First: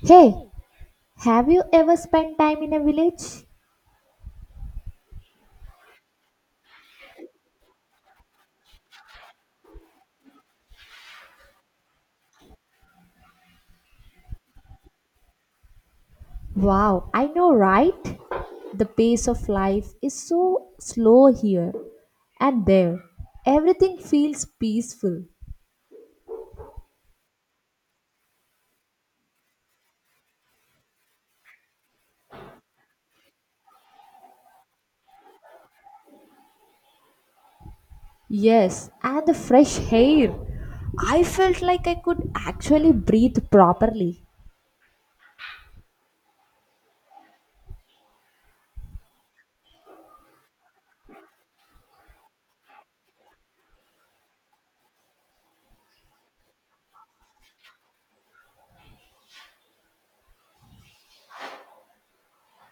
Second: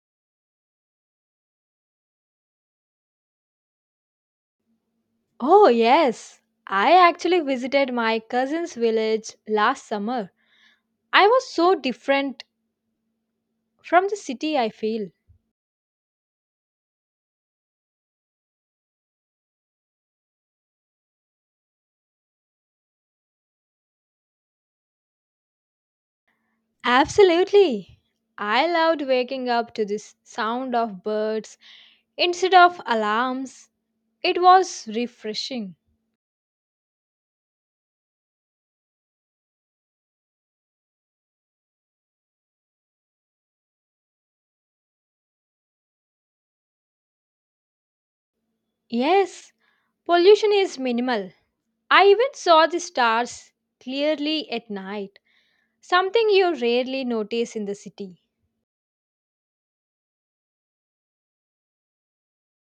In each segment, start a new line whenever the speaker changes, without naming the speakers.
Hey, have you ever spent time in a village?
Oh, yes. I actually visited my cousin's village last summer. I was so different from the city, I feel.
Wow, I know, right? The pace of life is so slow here and there. Everything feels peaceful.
Absolutely. I loved waking up to this sound of birds instead of alarms. It was refreshing.
Yes, and the fresh air. I felt like I could actually breathe properly.
Yes, pollution is minimal. I even saw the stars clearly at night, something you rarely notice in the city.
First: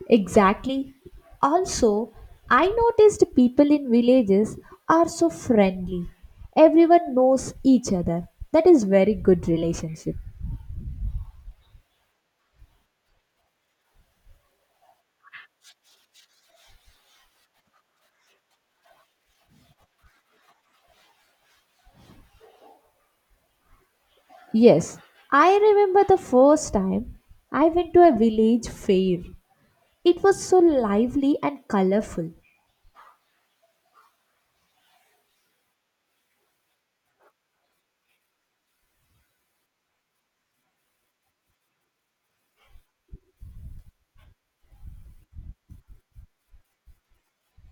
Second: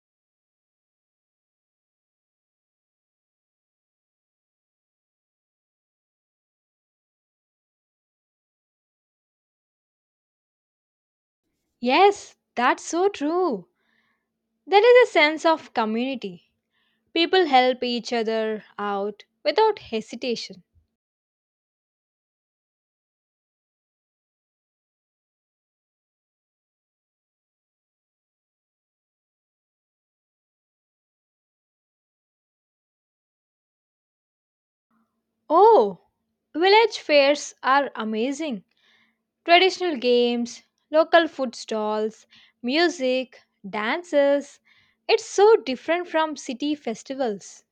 Exactly. Also, I noticed people in villages are so friendly. Everyone knows each other. That is very good relationship.
Yes, that's so true. There is a sense of community. People help each other out without hesitation.
Yes, I remember the first time I went to a village fair. It was so lively and colorful.
Oh, village fairs are amazing. Traditional games, local food stalls, music, dances. It's so different from city festivals.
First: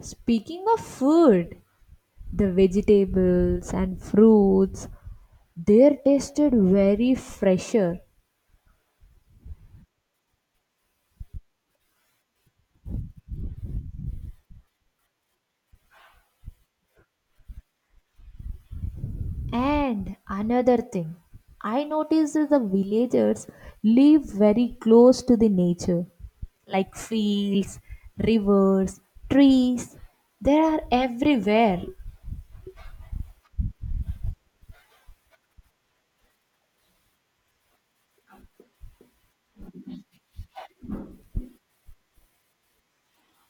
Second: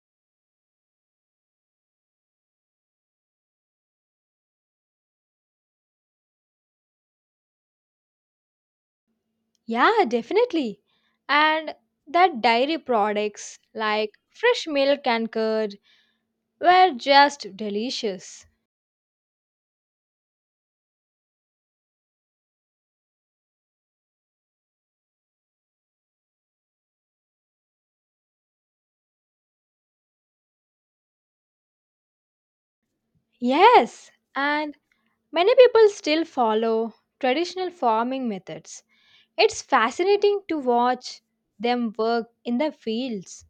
Speaking of food, the vegetables and fruits they tasted very fresher.
Yeah, definitely. And that dairy products like fresh milk and curd were just delicious.
And another thing, I noticed that the villagers live very close to the nature like fields, rivers, trees. They are everywhere.
Yes, and many people still follow traditional farming methods. It's fascinating to watch them work in the fields.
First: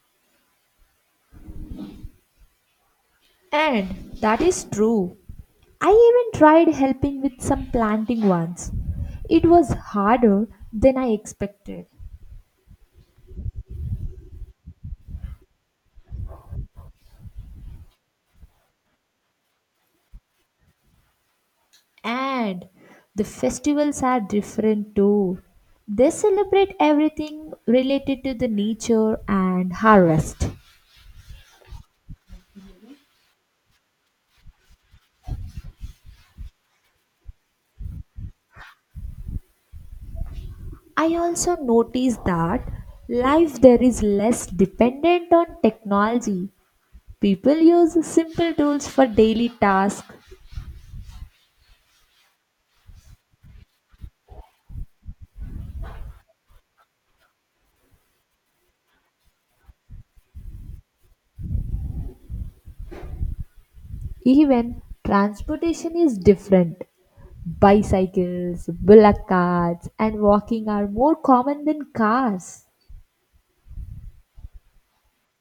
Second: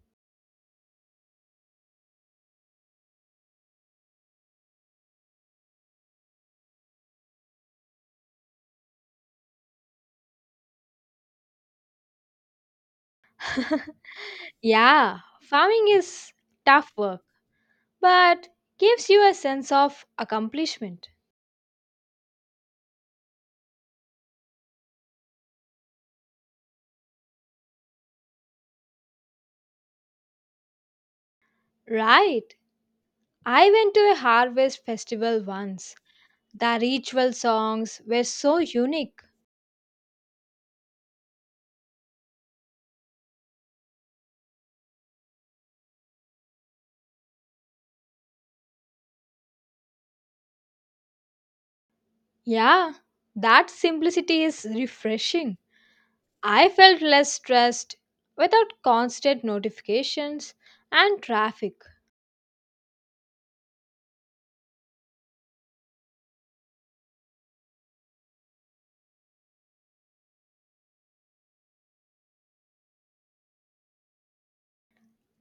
And that is true. I even tried helping with some planting once. It was harder than I expected.
Yeah, farming is tough work, but gives you a sense of accomplishment.
And the festivals are different too. They celebrate everything related to the nature and harvest.
Right. I went to a harvest festival once. The ritual songs were so unique.
I also noticed that life there is less dependent on technology. People use simple tools for daily tasks.
Yeah, that simplicity is refreshing. I felt less stressed without constant notifications and traffic.
Even transportation is different. Bicycles, bullock carts, and walking are more common than cars.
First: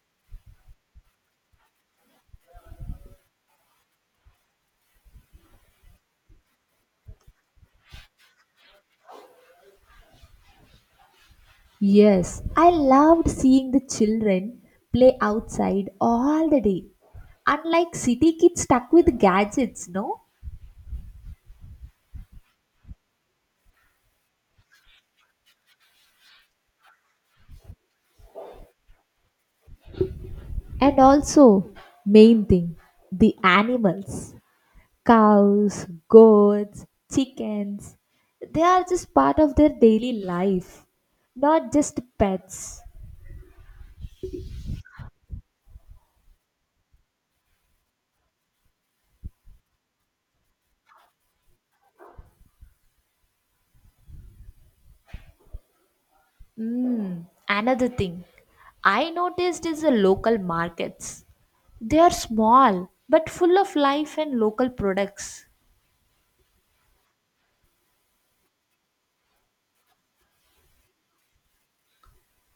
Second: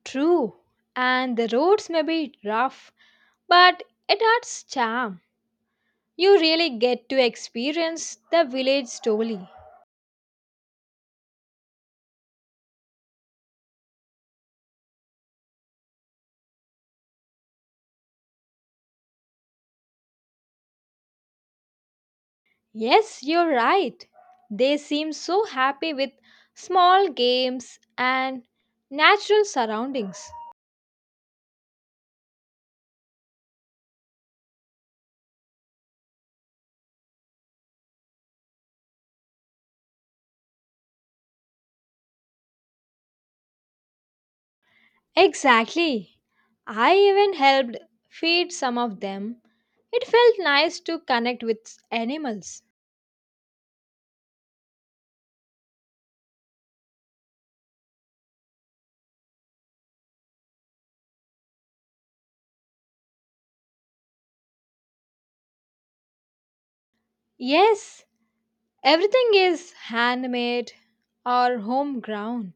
True, and the roads may be rough, but it adds charm. You really get to experience the village story.
Yes, I loved seeing the children play outside all the day. Unlike city kids stuck with gadgets, no?
Yes, you're right. They seem so happy with small games and natural surroundings.
And also, main thing, the animals. Cows, goats, chickens. They are just part of their daily life, not just pets.
Exactly. I even helped feed some of them. It felt nice to connect with animals.
Mm, another thing I noticed is the local markets. They are small but full of life and local products.
Yes, everything is handmade or homegrown.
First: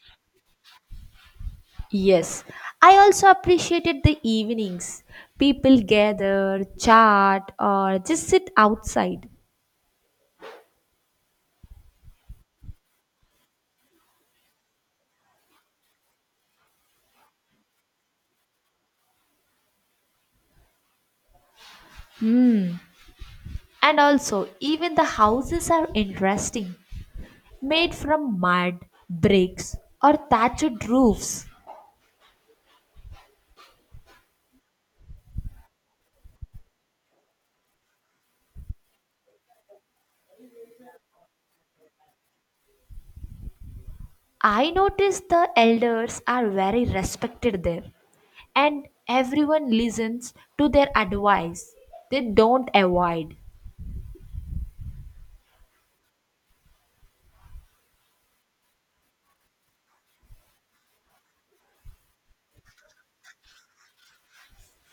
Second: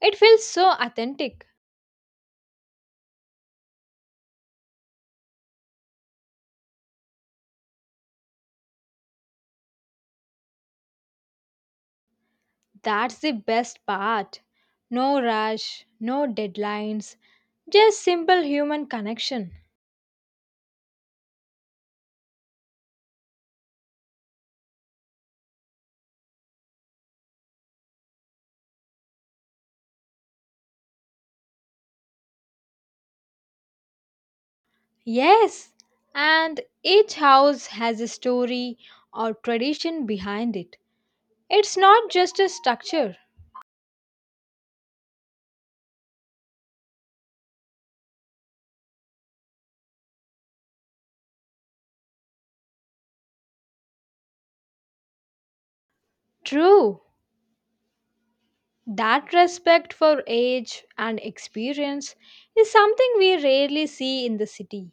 It feels so authentic.
Yes, I also appreciated the evenings. People gather, chat, or just sit outside.
That's the best part. No rush, no deadlines, just simple human connection.
And also, even the houses are interesting, made from mud, bricks, or thatched roofs.
Yes, and each house has a story or tradition behind it. It's not just a structure.
I noticed the elders are very respected there and everyone listens to their advice. They don't avoid.
True, that respect for age and experience is something we rarely see in the city.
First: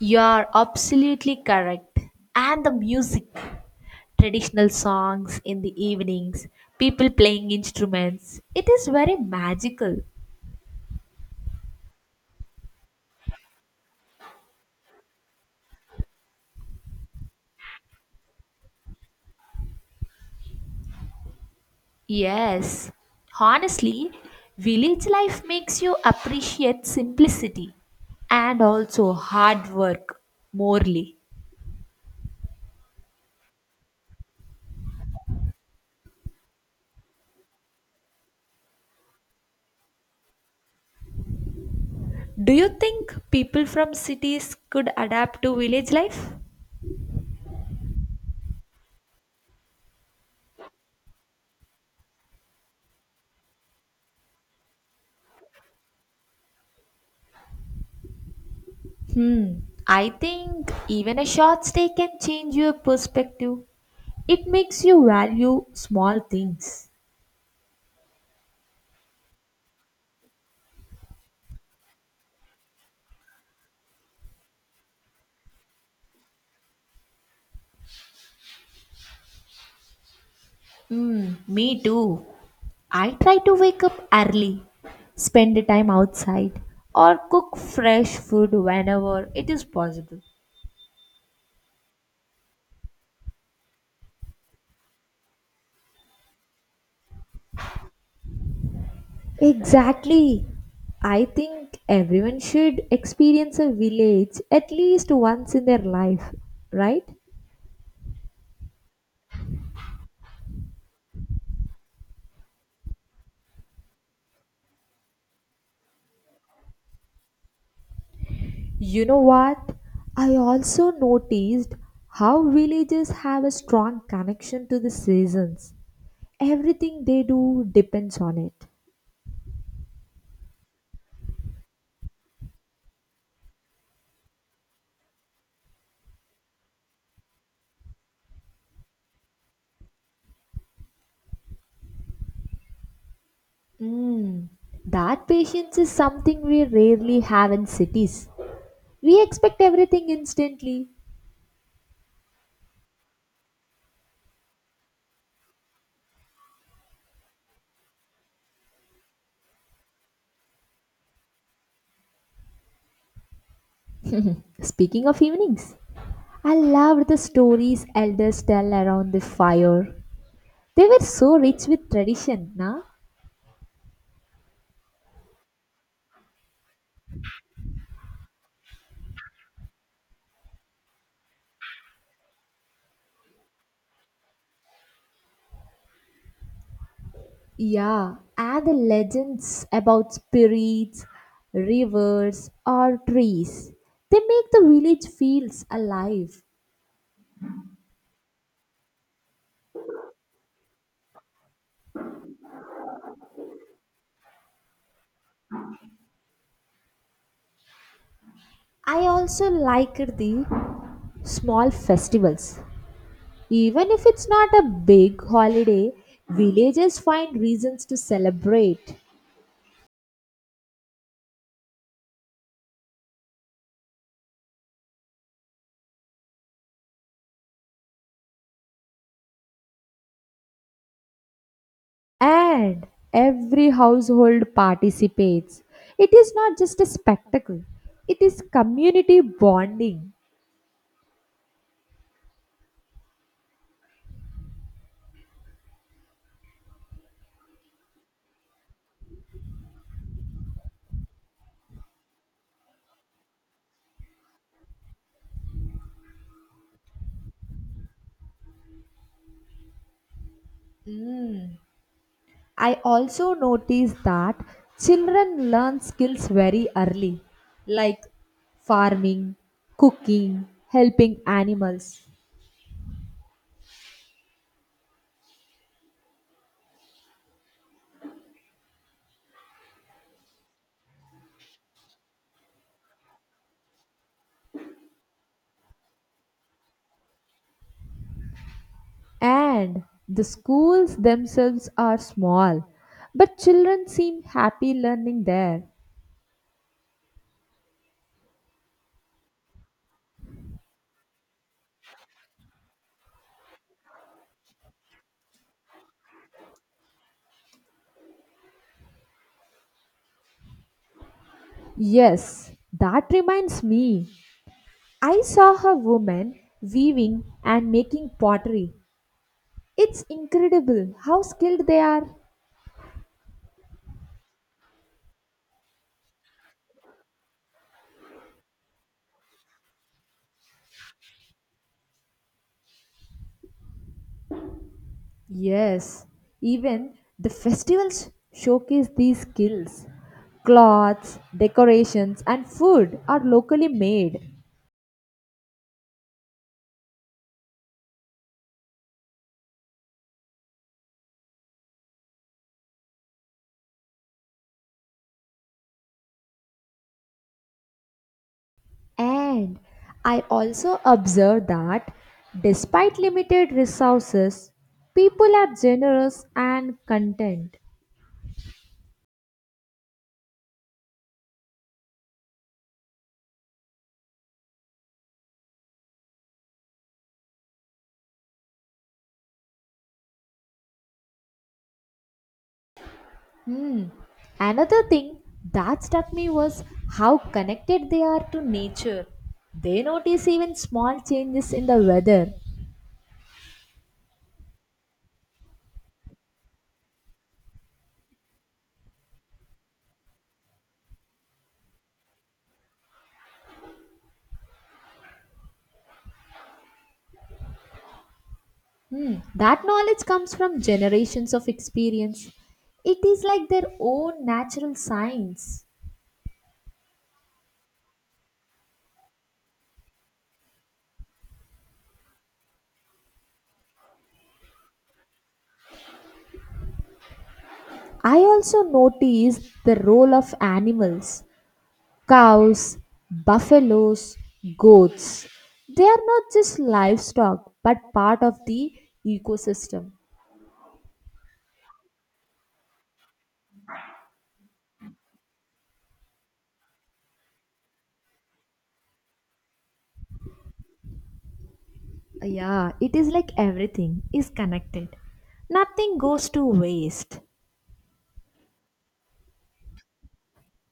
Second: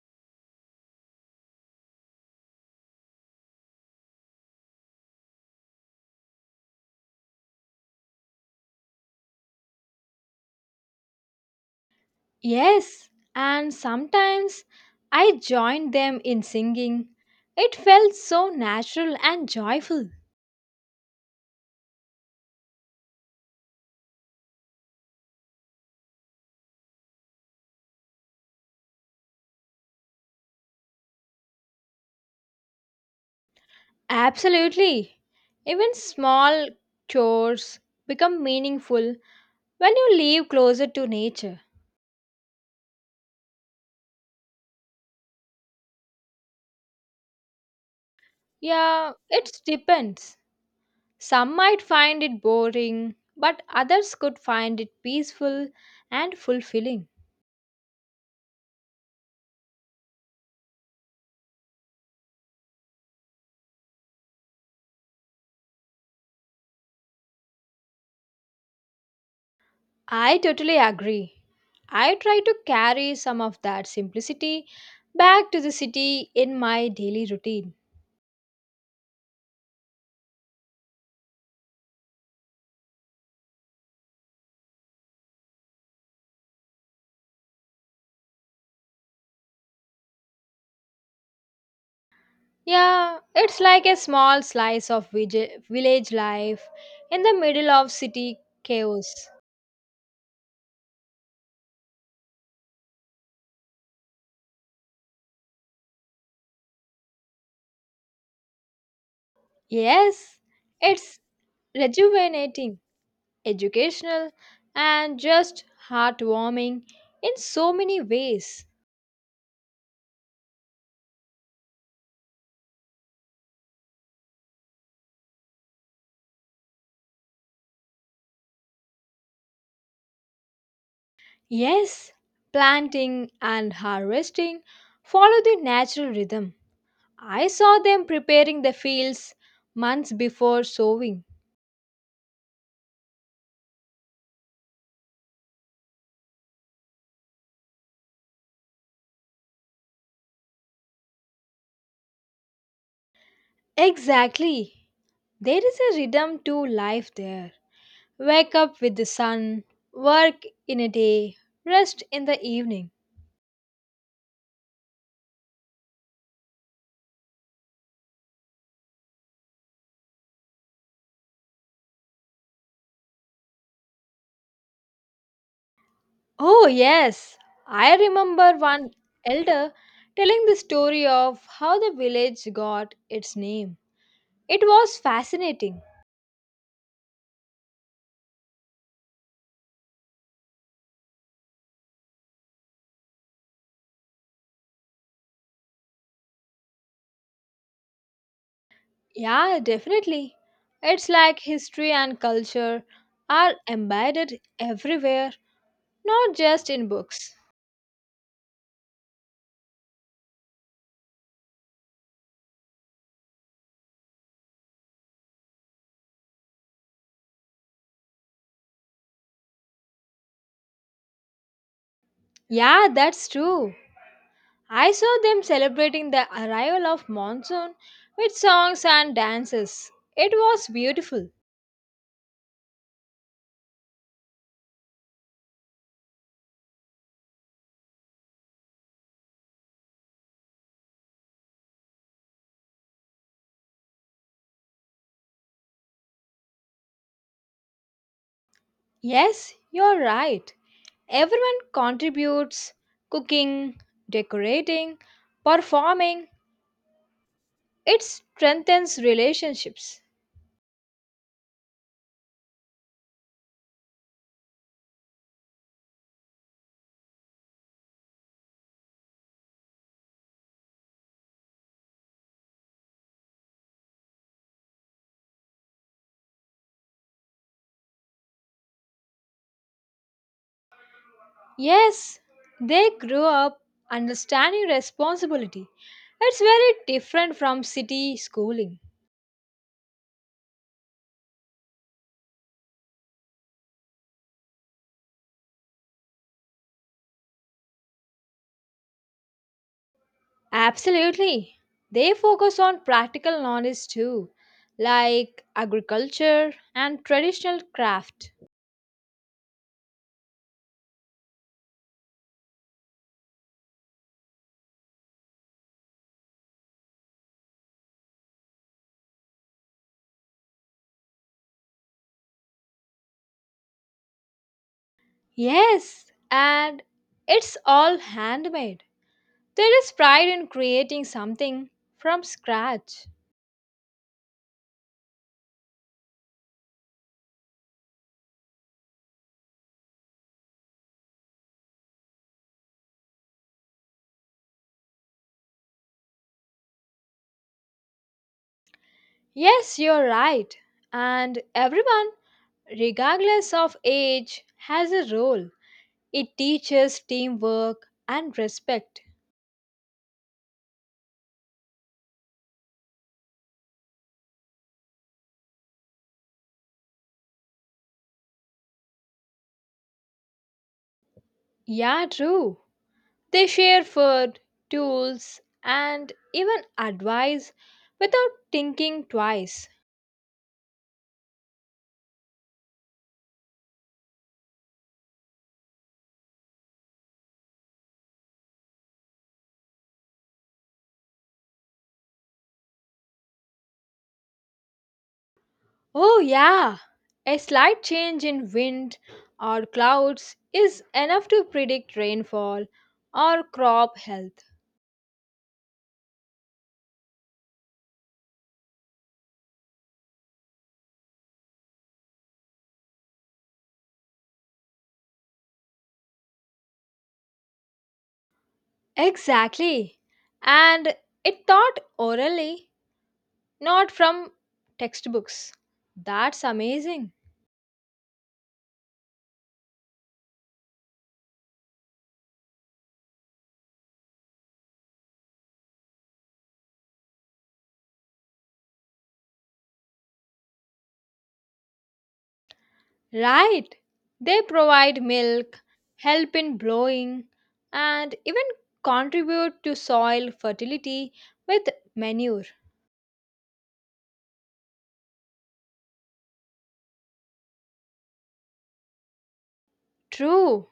You are absolutely correct. And the music, traditional songs in the evenings, people playing instruments, it is very magical.
Yes, and sometimes I joined them in singing. It felt so natural and joyful.
Yes, honestly, village life makes you appreciate simplicity and also hard work morely.
Absolutely. Even small chores become meaningful when you live closer to nature.
Do you think people from cities could adapt to village life?
Yeah, it depends. Some might find it boring, but others could find it peaceful and fulfilling.
Hmm, I think even a short stay can change your perspective. It makes you value small things.
I totally agree. I try to carry some of that simplicity back to the city in my daily routine.
Me too. I try to wake up early, spend the time outside, or cook fresh food whenever it is possible.
Yeah, it's like a small slice of village life in the middle of city chaos.
Exactly. I think everyone should experience a village at least once in their life, right?
Yes, it's rejuvenating, educational, and just heartwarming in so many ways.
You know what? I also noticed how villages have a strong connection to the seasons. Everything they do depends on it.
Yes, planting and harvesting follow the natural rhythm. I saw them preparing the fields months before sowing.
Mm, that patience is something we rarely have in cities. We expect everything instantly.
Exactly. There is a rhythm to life there. Wake up with the sun, work in a day, rest in the evening.
Speaking of evenings, I loved the stories elders tell around the fire. They were so rich with tradition, na?
Oh, yes. I remember one elder telling the story of how the village got its name. It was fascinating.
Yeah, and the legends about spirits, rivers, or trees. They make the village feels alive.
Yeah, definitely. It's like history and culture are embedded everywhere. Not just in books.
I also like the small festivals. Even if it's not a big holiday, villagers find reasons to celebrate.
Yeah, that's true. I saw them celebrating the arrival of monsoon with songs and dances. It was beautiful.
And every household participates. It is not just a spectacle, it is community bonding.
Yes, you're right. Everyone contributes cooking, decorating, performing. It strengthens relationships.
I also notice that children learn skills very early, like farming, cooking, helping animals,
Yes, they grow up understanding responsibility. It's very different from city schooling.
and the schools themselves are small, but children seem happy learning there.
Absolutely. They focus on practical knowledge too, like agriculture and traditional craft.
Yes, that reminds me. I saw a woman weaving and making pottery. It's incredible how skilled they are.
Yes, and it's all handmade. There is pride in creating something from scratch.
Yes, even the festivals showcase these skills. Cloths, decorations, and food are locally made.
Yes, you're right. And everyone, regardless of age, has a role. It teaches teamwork and respect.
And I also observe that despite limited resources, people are generous and content.
Yeah, true. They share food, tools, and even advice without thinking twice.
Another thing that struck me was how connected they are to nature. They notice even small changes in the weather.
Oh, yeah, a slight change in wind or clouds is enough to predict rainfall or crop health.
That knowledge comes from generations of experience. It is like their own natural science.
Exactly, and it taught orally, not from textbooks. That's amazing.
I also notice the role of animals cows, buffaloes, goats. They are not just livestock but part of the ecosystem.
Right. They provide milk, help in blowing, and even contribute to soil fertility with manure.
Yeah, it is like everything is connected. Nothing goes to waste.
True.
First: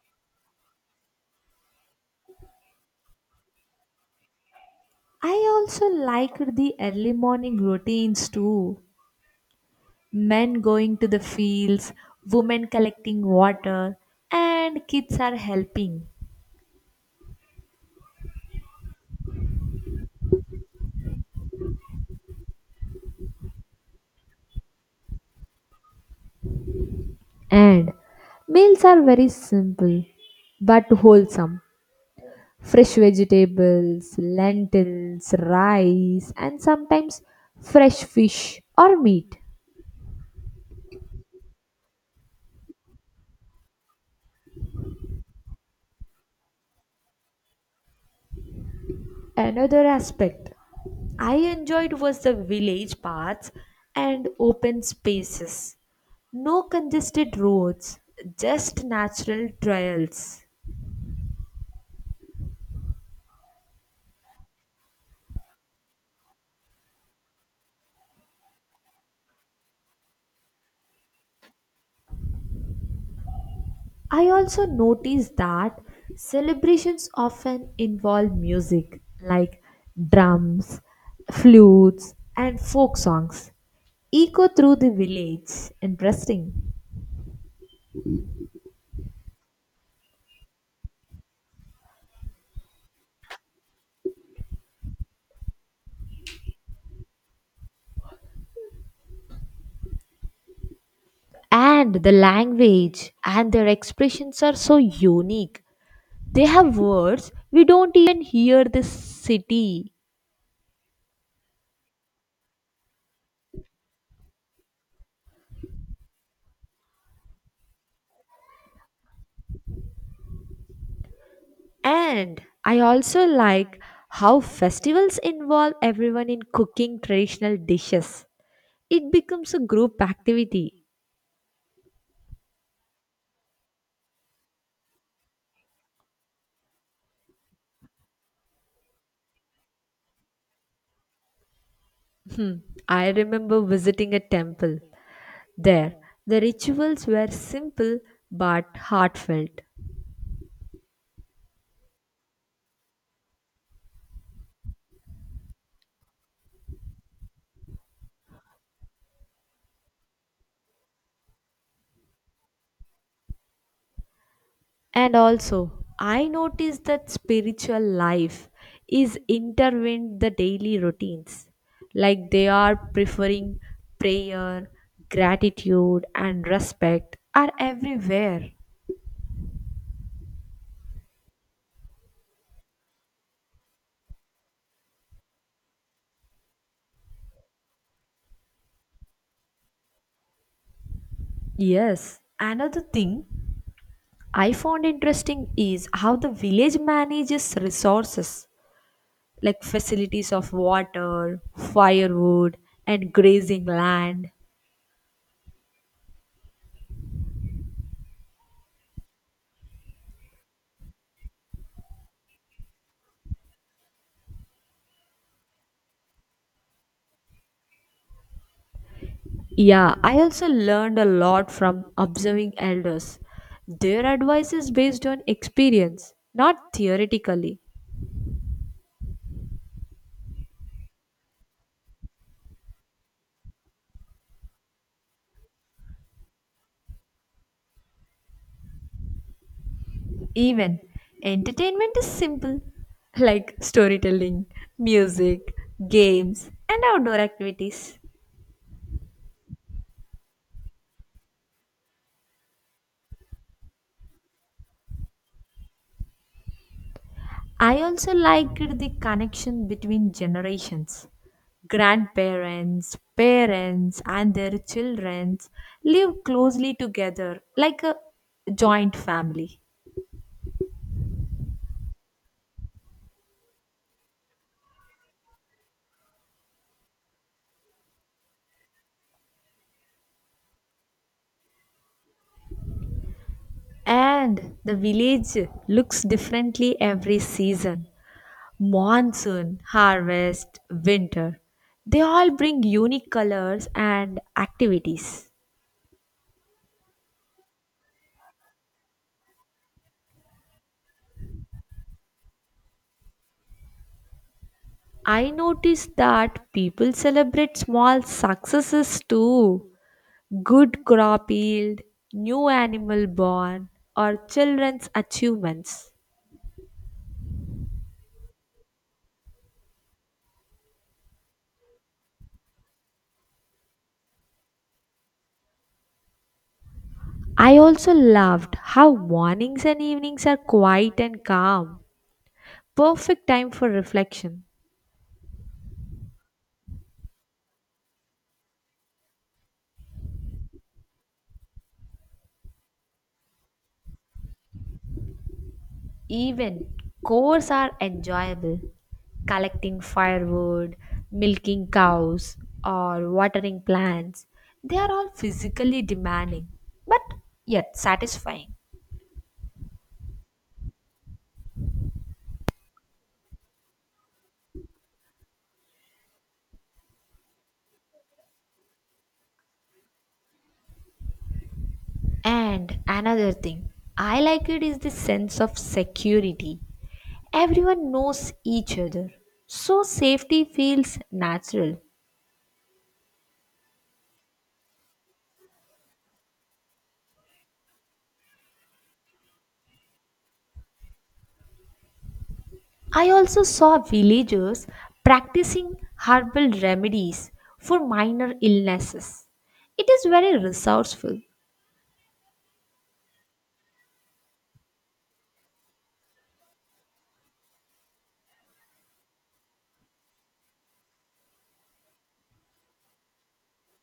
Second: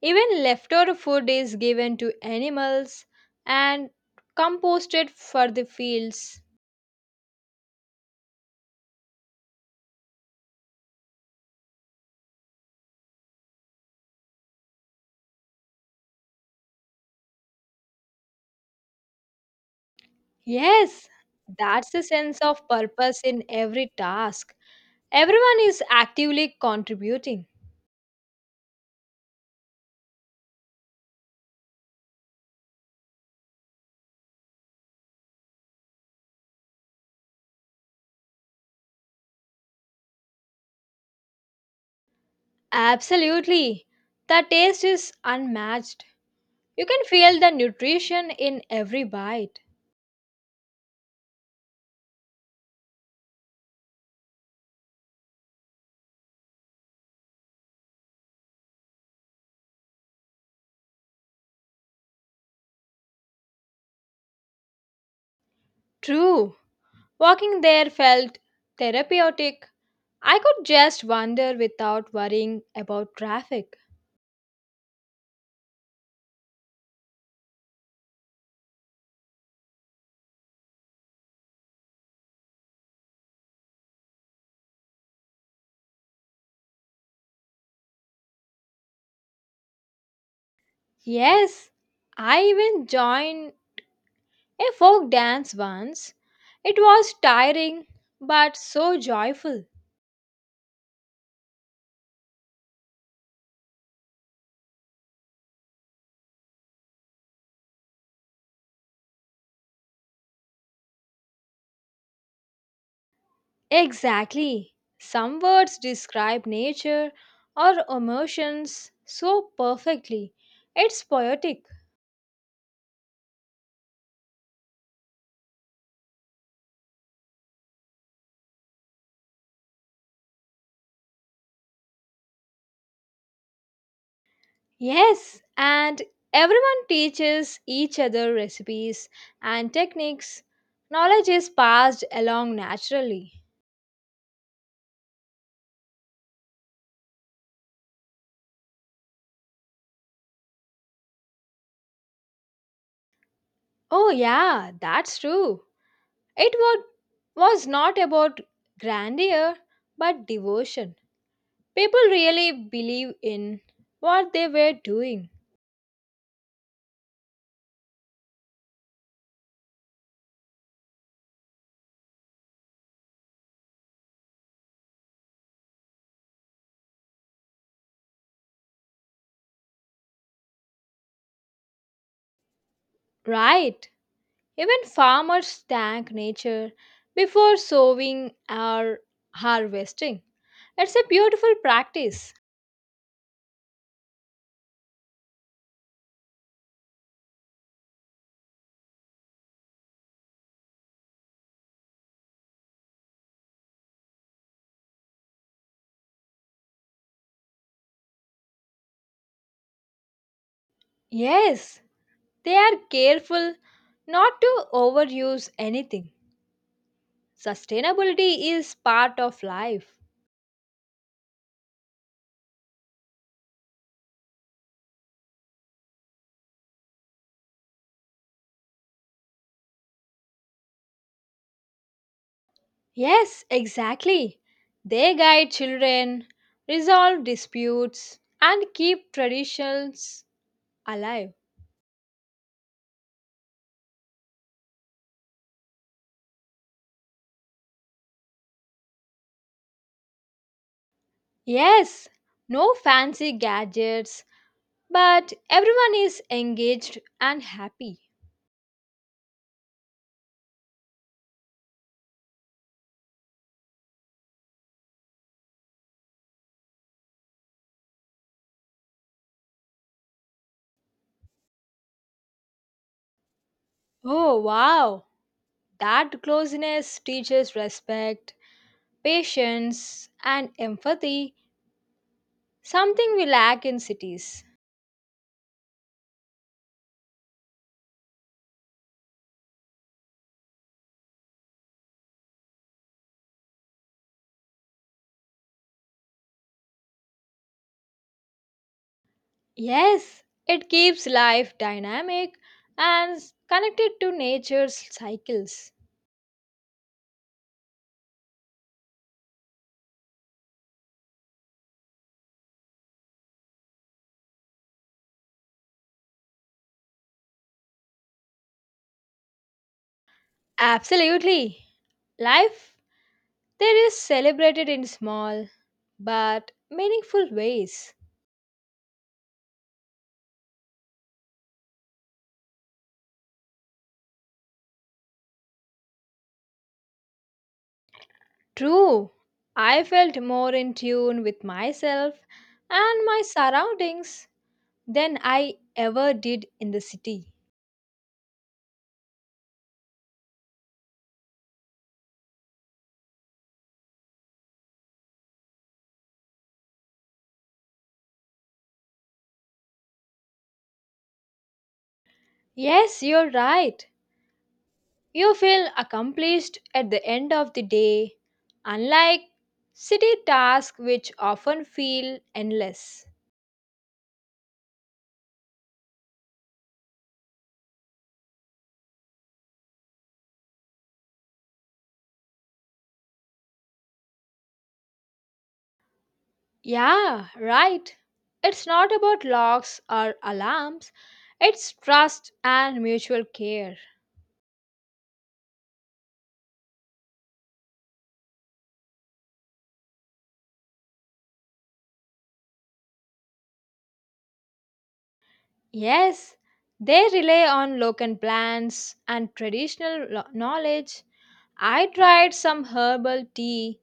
Even leftover food is given to animals and composted
I
for the
also
fields.
liked the early morning routines too. Men going to the fields, women collecting water, and kids are helping.
Yes, that's the sense of purpose in every task. Everyone is actively contributing.
And meals are very simple but wholesome. Fresh vegetables, lentils, rice, and sometimes fresh fish or meat.
Absolutely. The taste is unmatched. You can feel the nutrition in every bite.
Another aspect I enjoyed was the village paths and open spaces. No congested roads, just natural trails.
True, walking there felt therapeutic. I could just wander without worrying about traffic.
I also notice that celebrations often involve music like drums, flutes, and folk songs echo through the village. Interesting.
Yes, I even joined a folk dance once. It was tiring but so joyful.
And the language and their expressions are so unique. They have words we don't even hear the city.
Exactly. Some words describe nature or emotions so perfectly. It's poetic.
And I also like how festivals involve everyone in cooking traditional dishes. It becomes a group activity.
Yes, and everyone teaches each other recipes and techniques. Knowledge is passed along
I
naturally.
remember visiting a temple. There, the rituals were simple but heartfelt.
Oh, yeah, that's true. It wa- was not about grandeur but devotion. People really believe in what they were
And
doing.
also, I noticed that spiritual life is intertwined the daily routines. Like they are preferring prayer, gratitude and respect are everywhere.
Right. Even farmers thank nature before sowing or harvesting. It's a beautiful
Yes,
practice.
another thing I found interesting is how the village manages resources. Like facilities of water, firewood, and grazing land.
Yes, they are careful not to overuse anything. Sustainability is part of
Yeah,
life.
I also learned a lot from observing elders. Their advice is based on experience, not theoretically.
Yes, exactly. They guide children, resolve disputes, and keep traditions
Even
alive.
entertainment is simple, like storytelling, music, games, and outdoor activities.
Yes, no fancy gadgets, but everyone is engaged and
I
happy.
also liked the connection between generations. Grandparents, parents, and their children live closely together like a joint family.
Oh, wow! That closeness teaches respect, patience, and empathy. Something we lack in cities.
And the village looks differently every season monsoon, harvest, winter. They all bring unique colors and activities.
Yes, it keeps life dynamic and connected to nature's
I
cycles.
noticed that people celebrate small successes too, good crop yield, new animal born, or children's achievements.
Absolutely. Life there is celebrated in small but meaningful
I also
ways.
loved how mornings and evenings are quiet and calm, perfect time for reflection.
True, I felt more in tune with myself and my surroundings than I ever did in
Even
the city.
chores are enjoyable. Collecting firewood, milking cows, or watering plants, they are all physically demanding but yet satisfying.
Yes, you're right. You feel accomplished at the end of the day, unlike city tasks which often feel
And
endless.
another thing I like it is the sense of security. Everyone knows each other, so safety feels natural.
Yeah, right. It's not about locks or alarms, it's trust and
I
mutual
also
care.
saw villagers practicing herbal remedies for minor illnesses. It is very resourceful.
Yes, they rely on local plants and traditional knowledge. I tried some herbal tea.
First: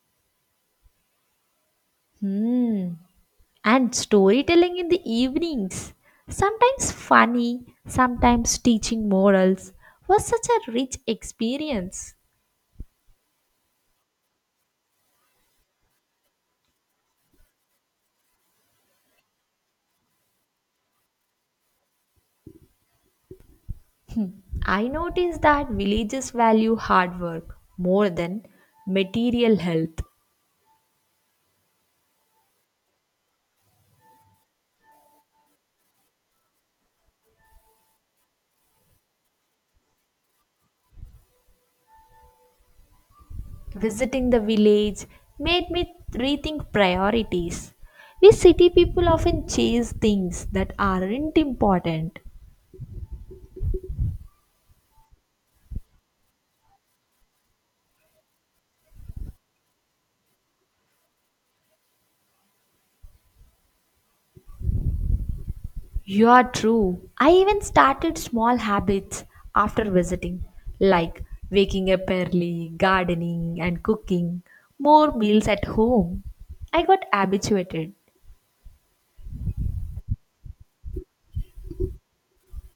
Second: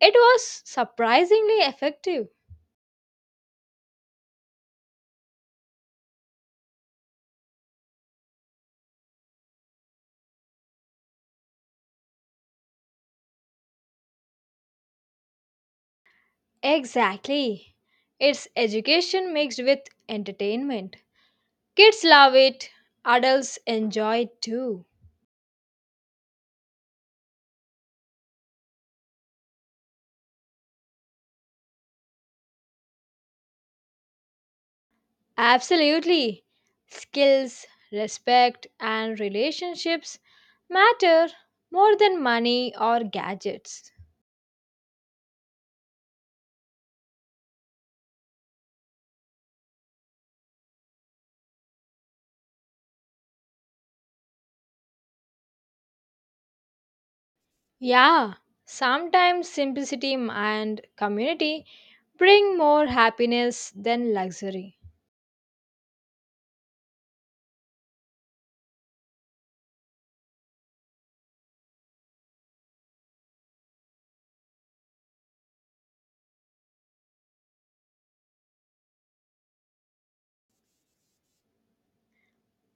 It was surprisingly effective.
Hmm. And storytelling in the evenings, sometimes funny, sometimes teaching morals, was such a rich experience.
Exactly. It's education mixed with entertainment. Kids love it, adults enjoy it too.
I noticed that villages value hard work more than material health.
Absolutely. Skills, respect, and relationships matter more than money or gadgets.
Visiting the village made me rethink priorities. We city people often chase things that aren't important.
Yeah, sometimes simplicity and community bring more happiness than luxury.
You are true. I even started small habits after visiting, like waking up early, gardening, and cooking more meals at home. I got habituated.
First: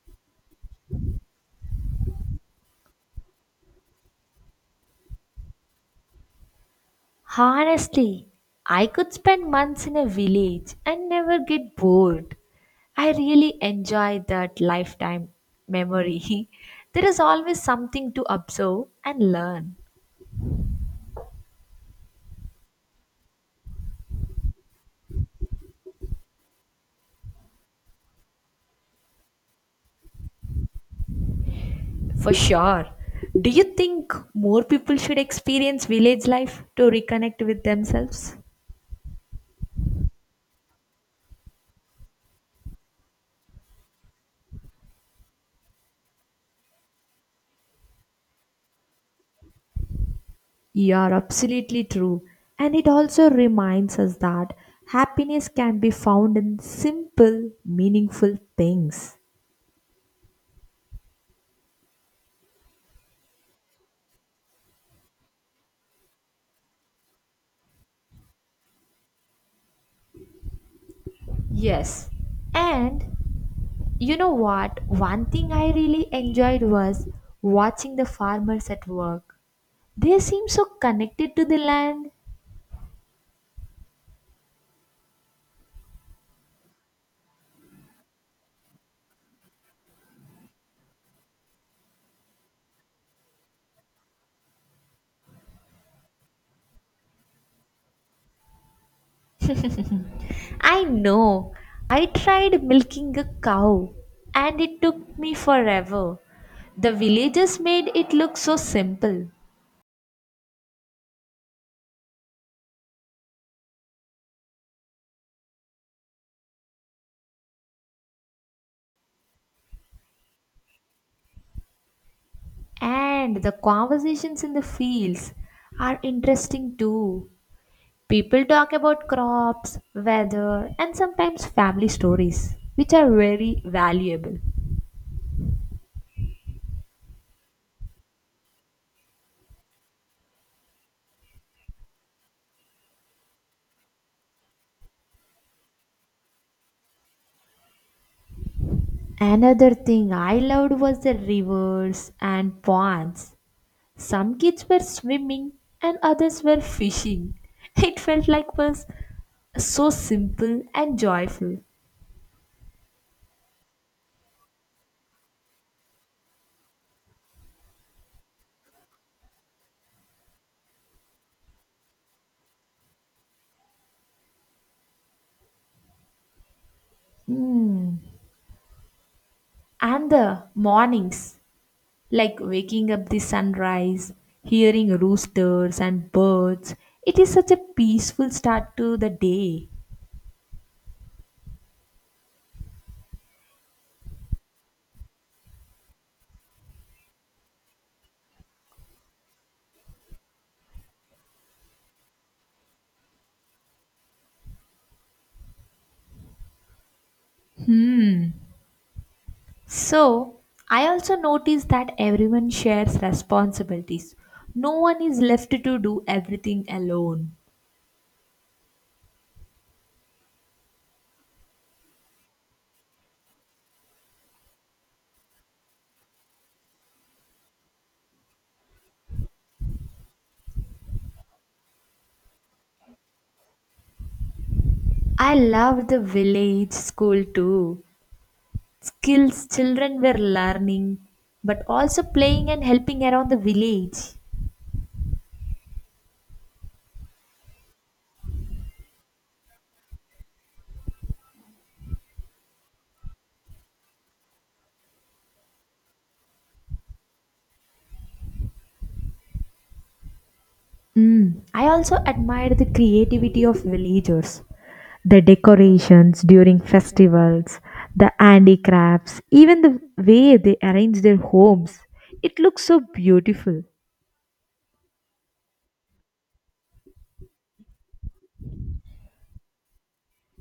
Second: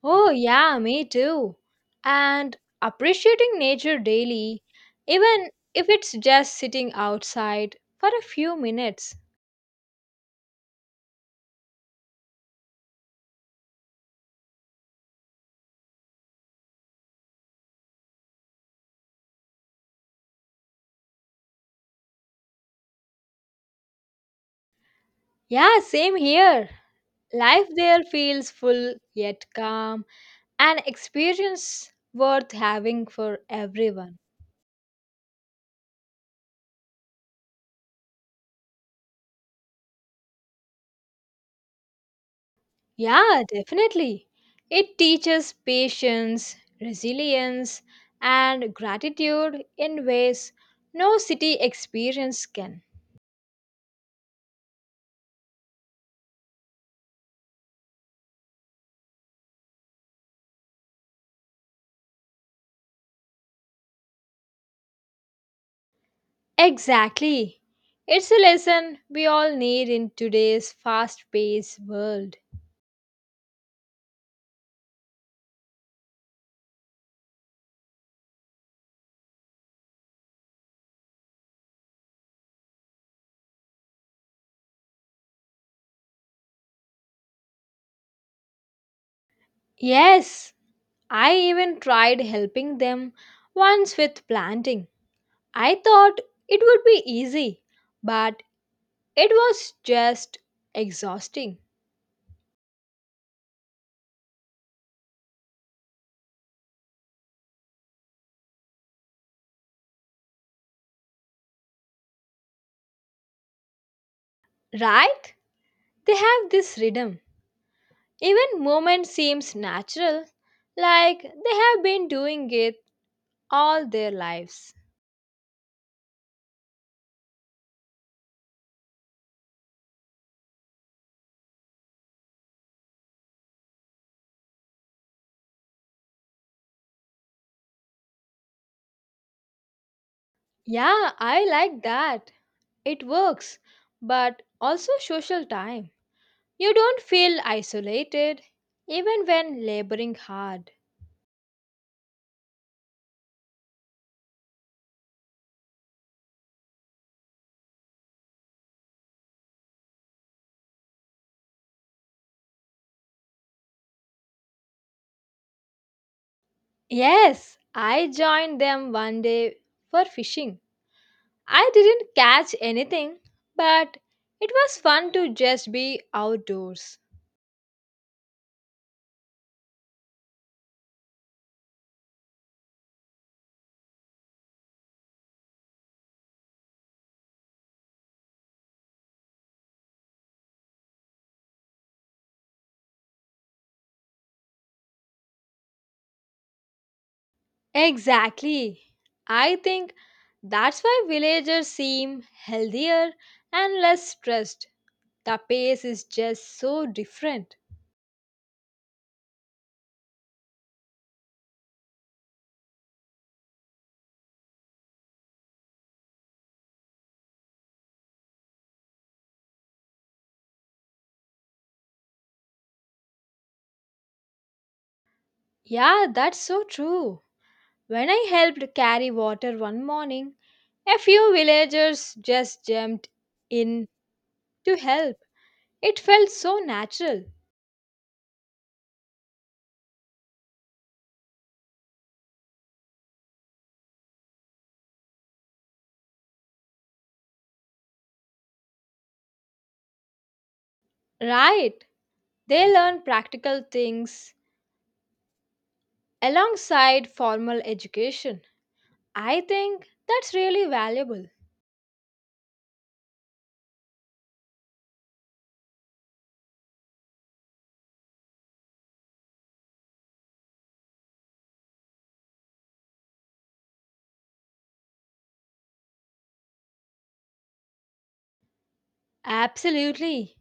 Oh, yeah, me too. And appreciating nature daily, even if it's just sitting outside for a
Honestly,
few
I could
minutes.
spend months in a village and never get bored. I really enjoy that lifetime memory. There is always something to observe and learn.
Yeah, same here. Life there feels full yet calm, an experience
For
worth
sure.
having for
Do you think
everyone.
more people should experience village life to reconnect with themselves?
Yeah, definitely. It teaches patience, resilience, and gratitude in ways
You are
no city
absolutely true.
experience
And
can.
it also reminds us that happiness can be found in simple, meaningful things.
Exactly. It's a lesson we all need in today's fast paced
Yes.
world.
And you know what? One thing I really enjoyed was watching the farmers at work. They seem so connected to the land.
Yes, I even tried helping them once with planting. I thought it would be easy, but it was just
I know.
exhausting.
I tried milking a cow and it took me forever. The villagers made it look so simple.
Right? They have this rhythm. Even movement seems natural, like they have been doing it
And the
all their
conversations in the
lives.
fields are interesting too. People talk about crops, weather, and sometimes family stories, which are very valuable.
Yeah, I like that. It works, but also social time. You don't feel isolated even when
Another thing
laboring
I
hard.
loved was the rivers and ponds. Some kids were swimming and others were fishing. It felt like was so simple and joyful.
Yes, I joined them one day for fishing. I didn't catch anything, but it was fun to just be outdoors.
And the mornings, like waking up the sunrise, hearing roosters and birds, it is such a peaceful start to the day.
Exactly. I think that's why villagers seem healthier and less stressed. The pace is just so different.
So, I also noticed that everyone shares responsibilities. No one is left to do everything alone.
Yeah, that's so true. When I helped carry water one morning, a few villagers just jumped in to help.
I love
It
the
felt so
village school
natural.
too. Skills children were learning, but also playing and helping around the village.
Right, they learn practical things alongside formal education. I think that's really valuable.
I also admired the creativity of villagers. The decorations during festivals, the handicrafts, even the way they arrange their homes. It looks so beautiful.
Absolutely.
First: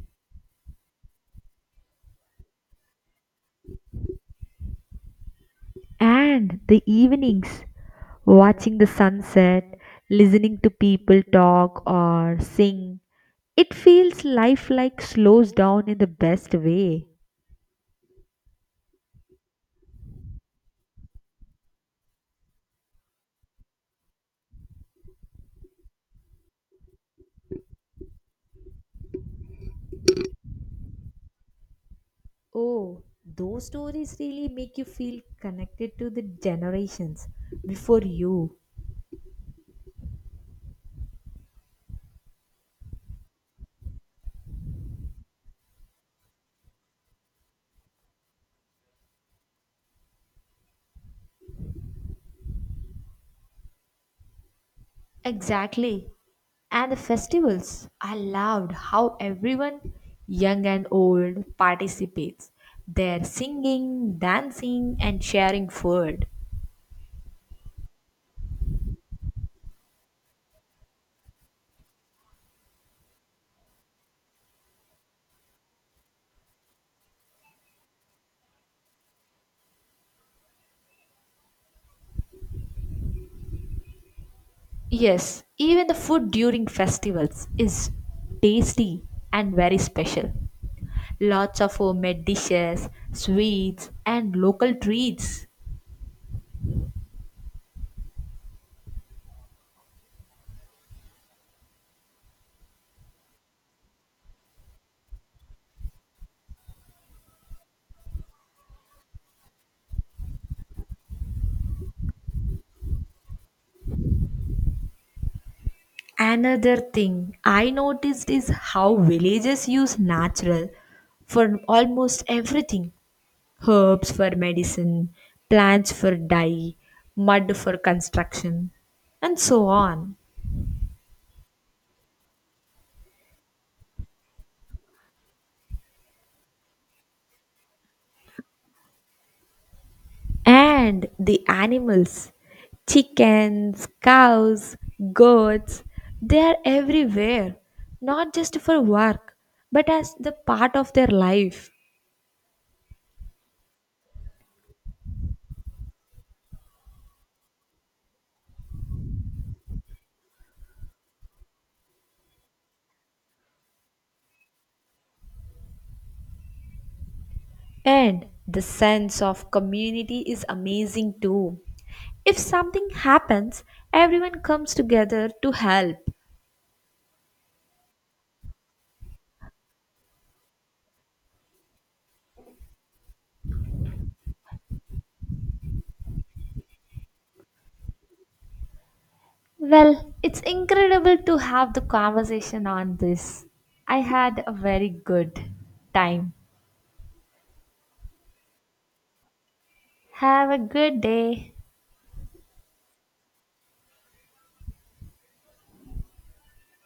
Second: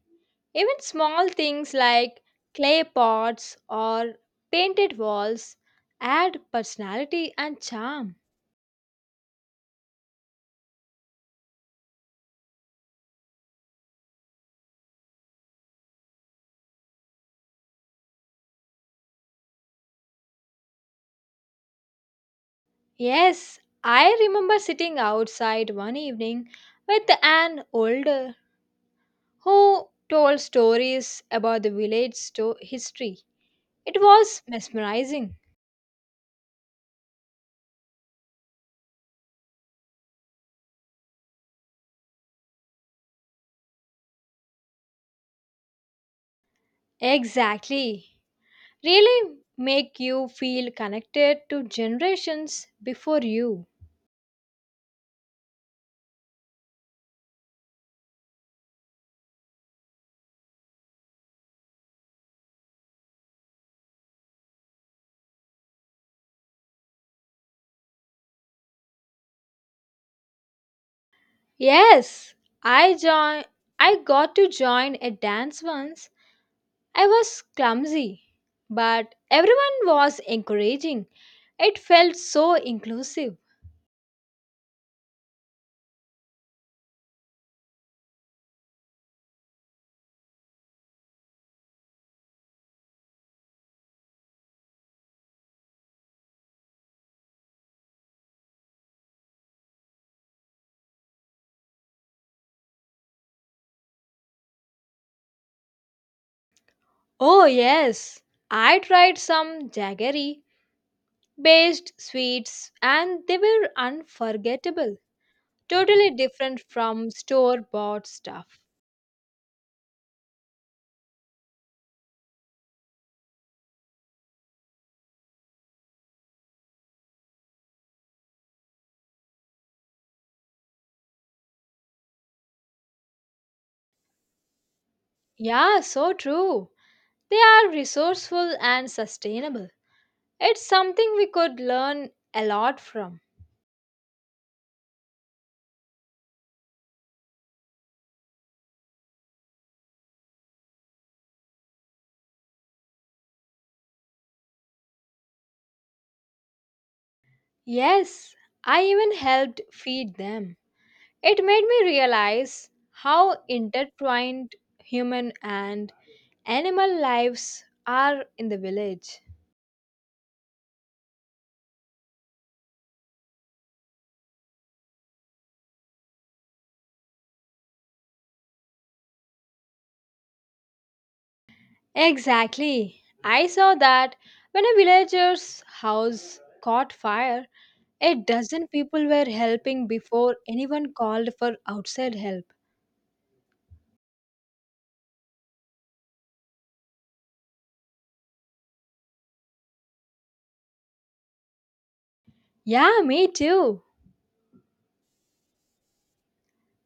Even small things like clay pots or painted walls add
And the
personality and
evenings,
charm.
watching the sunset, listening to people talk or sing, it feels life like slows down in the best way.
Yes, I remember sitting outside one evening with an older who told stories about the village
Oh,
history.
those
It
stories
was
really make you feel
mesmerizing.
connected to the generations before you.
Exactly. Really make you feel connected to generations before you.
Exactly. And the festivals, I loved how everyone, young and old, participates. They're singing, dancing, and sharing food.
Yes, I join I got to join a dance once. I was clumsy, but everyone was encouraging. It felt so inclusive.
Yes, even the food during festivals is tasty and very special. Lots of homemade dishes, sweets, and local treats.
Oh yes, I tried some jaggery based sweets and they were unforgettable. Totally different
Another
from
thing
store
I
bought
noticed is
stuff.
how villages use natural for almost everything herbs for medicine, plants for dye, mud for construction, and so on.
Yeah, so true. They are resourceful and sustainable. It's
And
something we
the
could learn
animals
a lot from.
chickens, cows, goats they are everywhere, not just for work, but as the part of their life.
Yes, I even helped feed them. It made me realize how intertwined human and animal lives
And
are in the
the
village.
sense of community is amazing too. If something happens, everyone comes together to help.
Exactly. I saw that when a villager's house caught fire, a dozen people were helping
Well,
before
it's
anyone
incredible
called
to
for
have the
outside help.
conversation on this. I had a very good time. Have a good day.
Yeah, me too.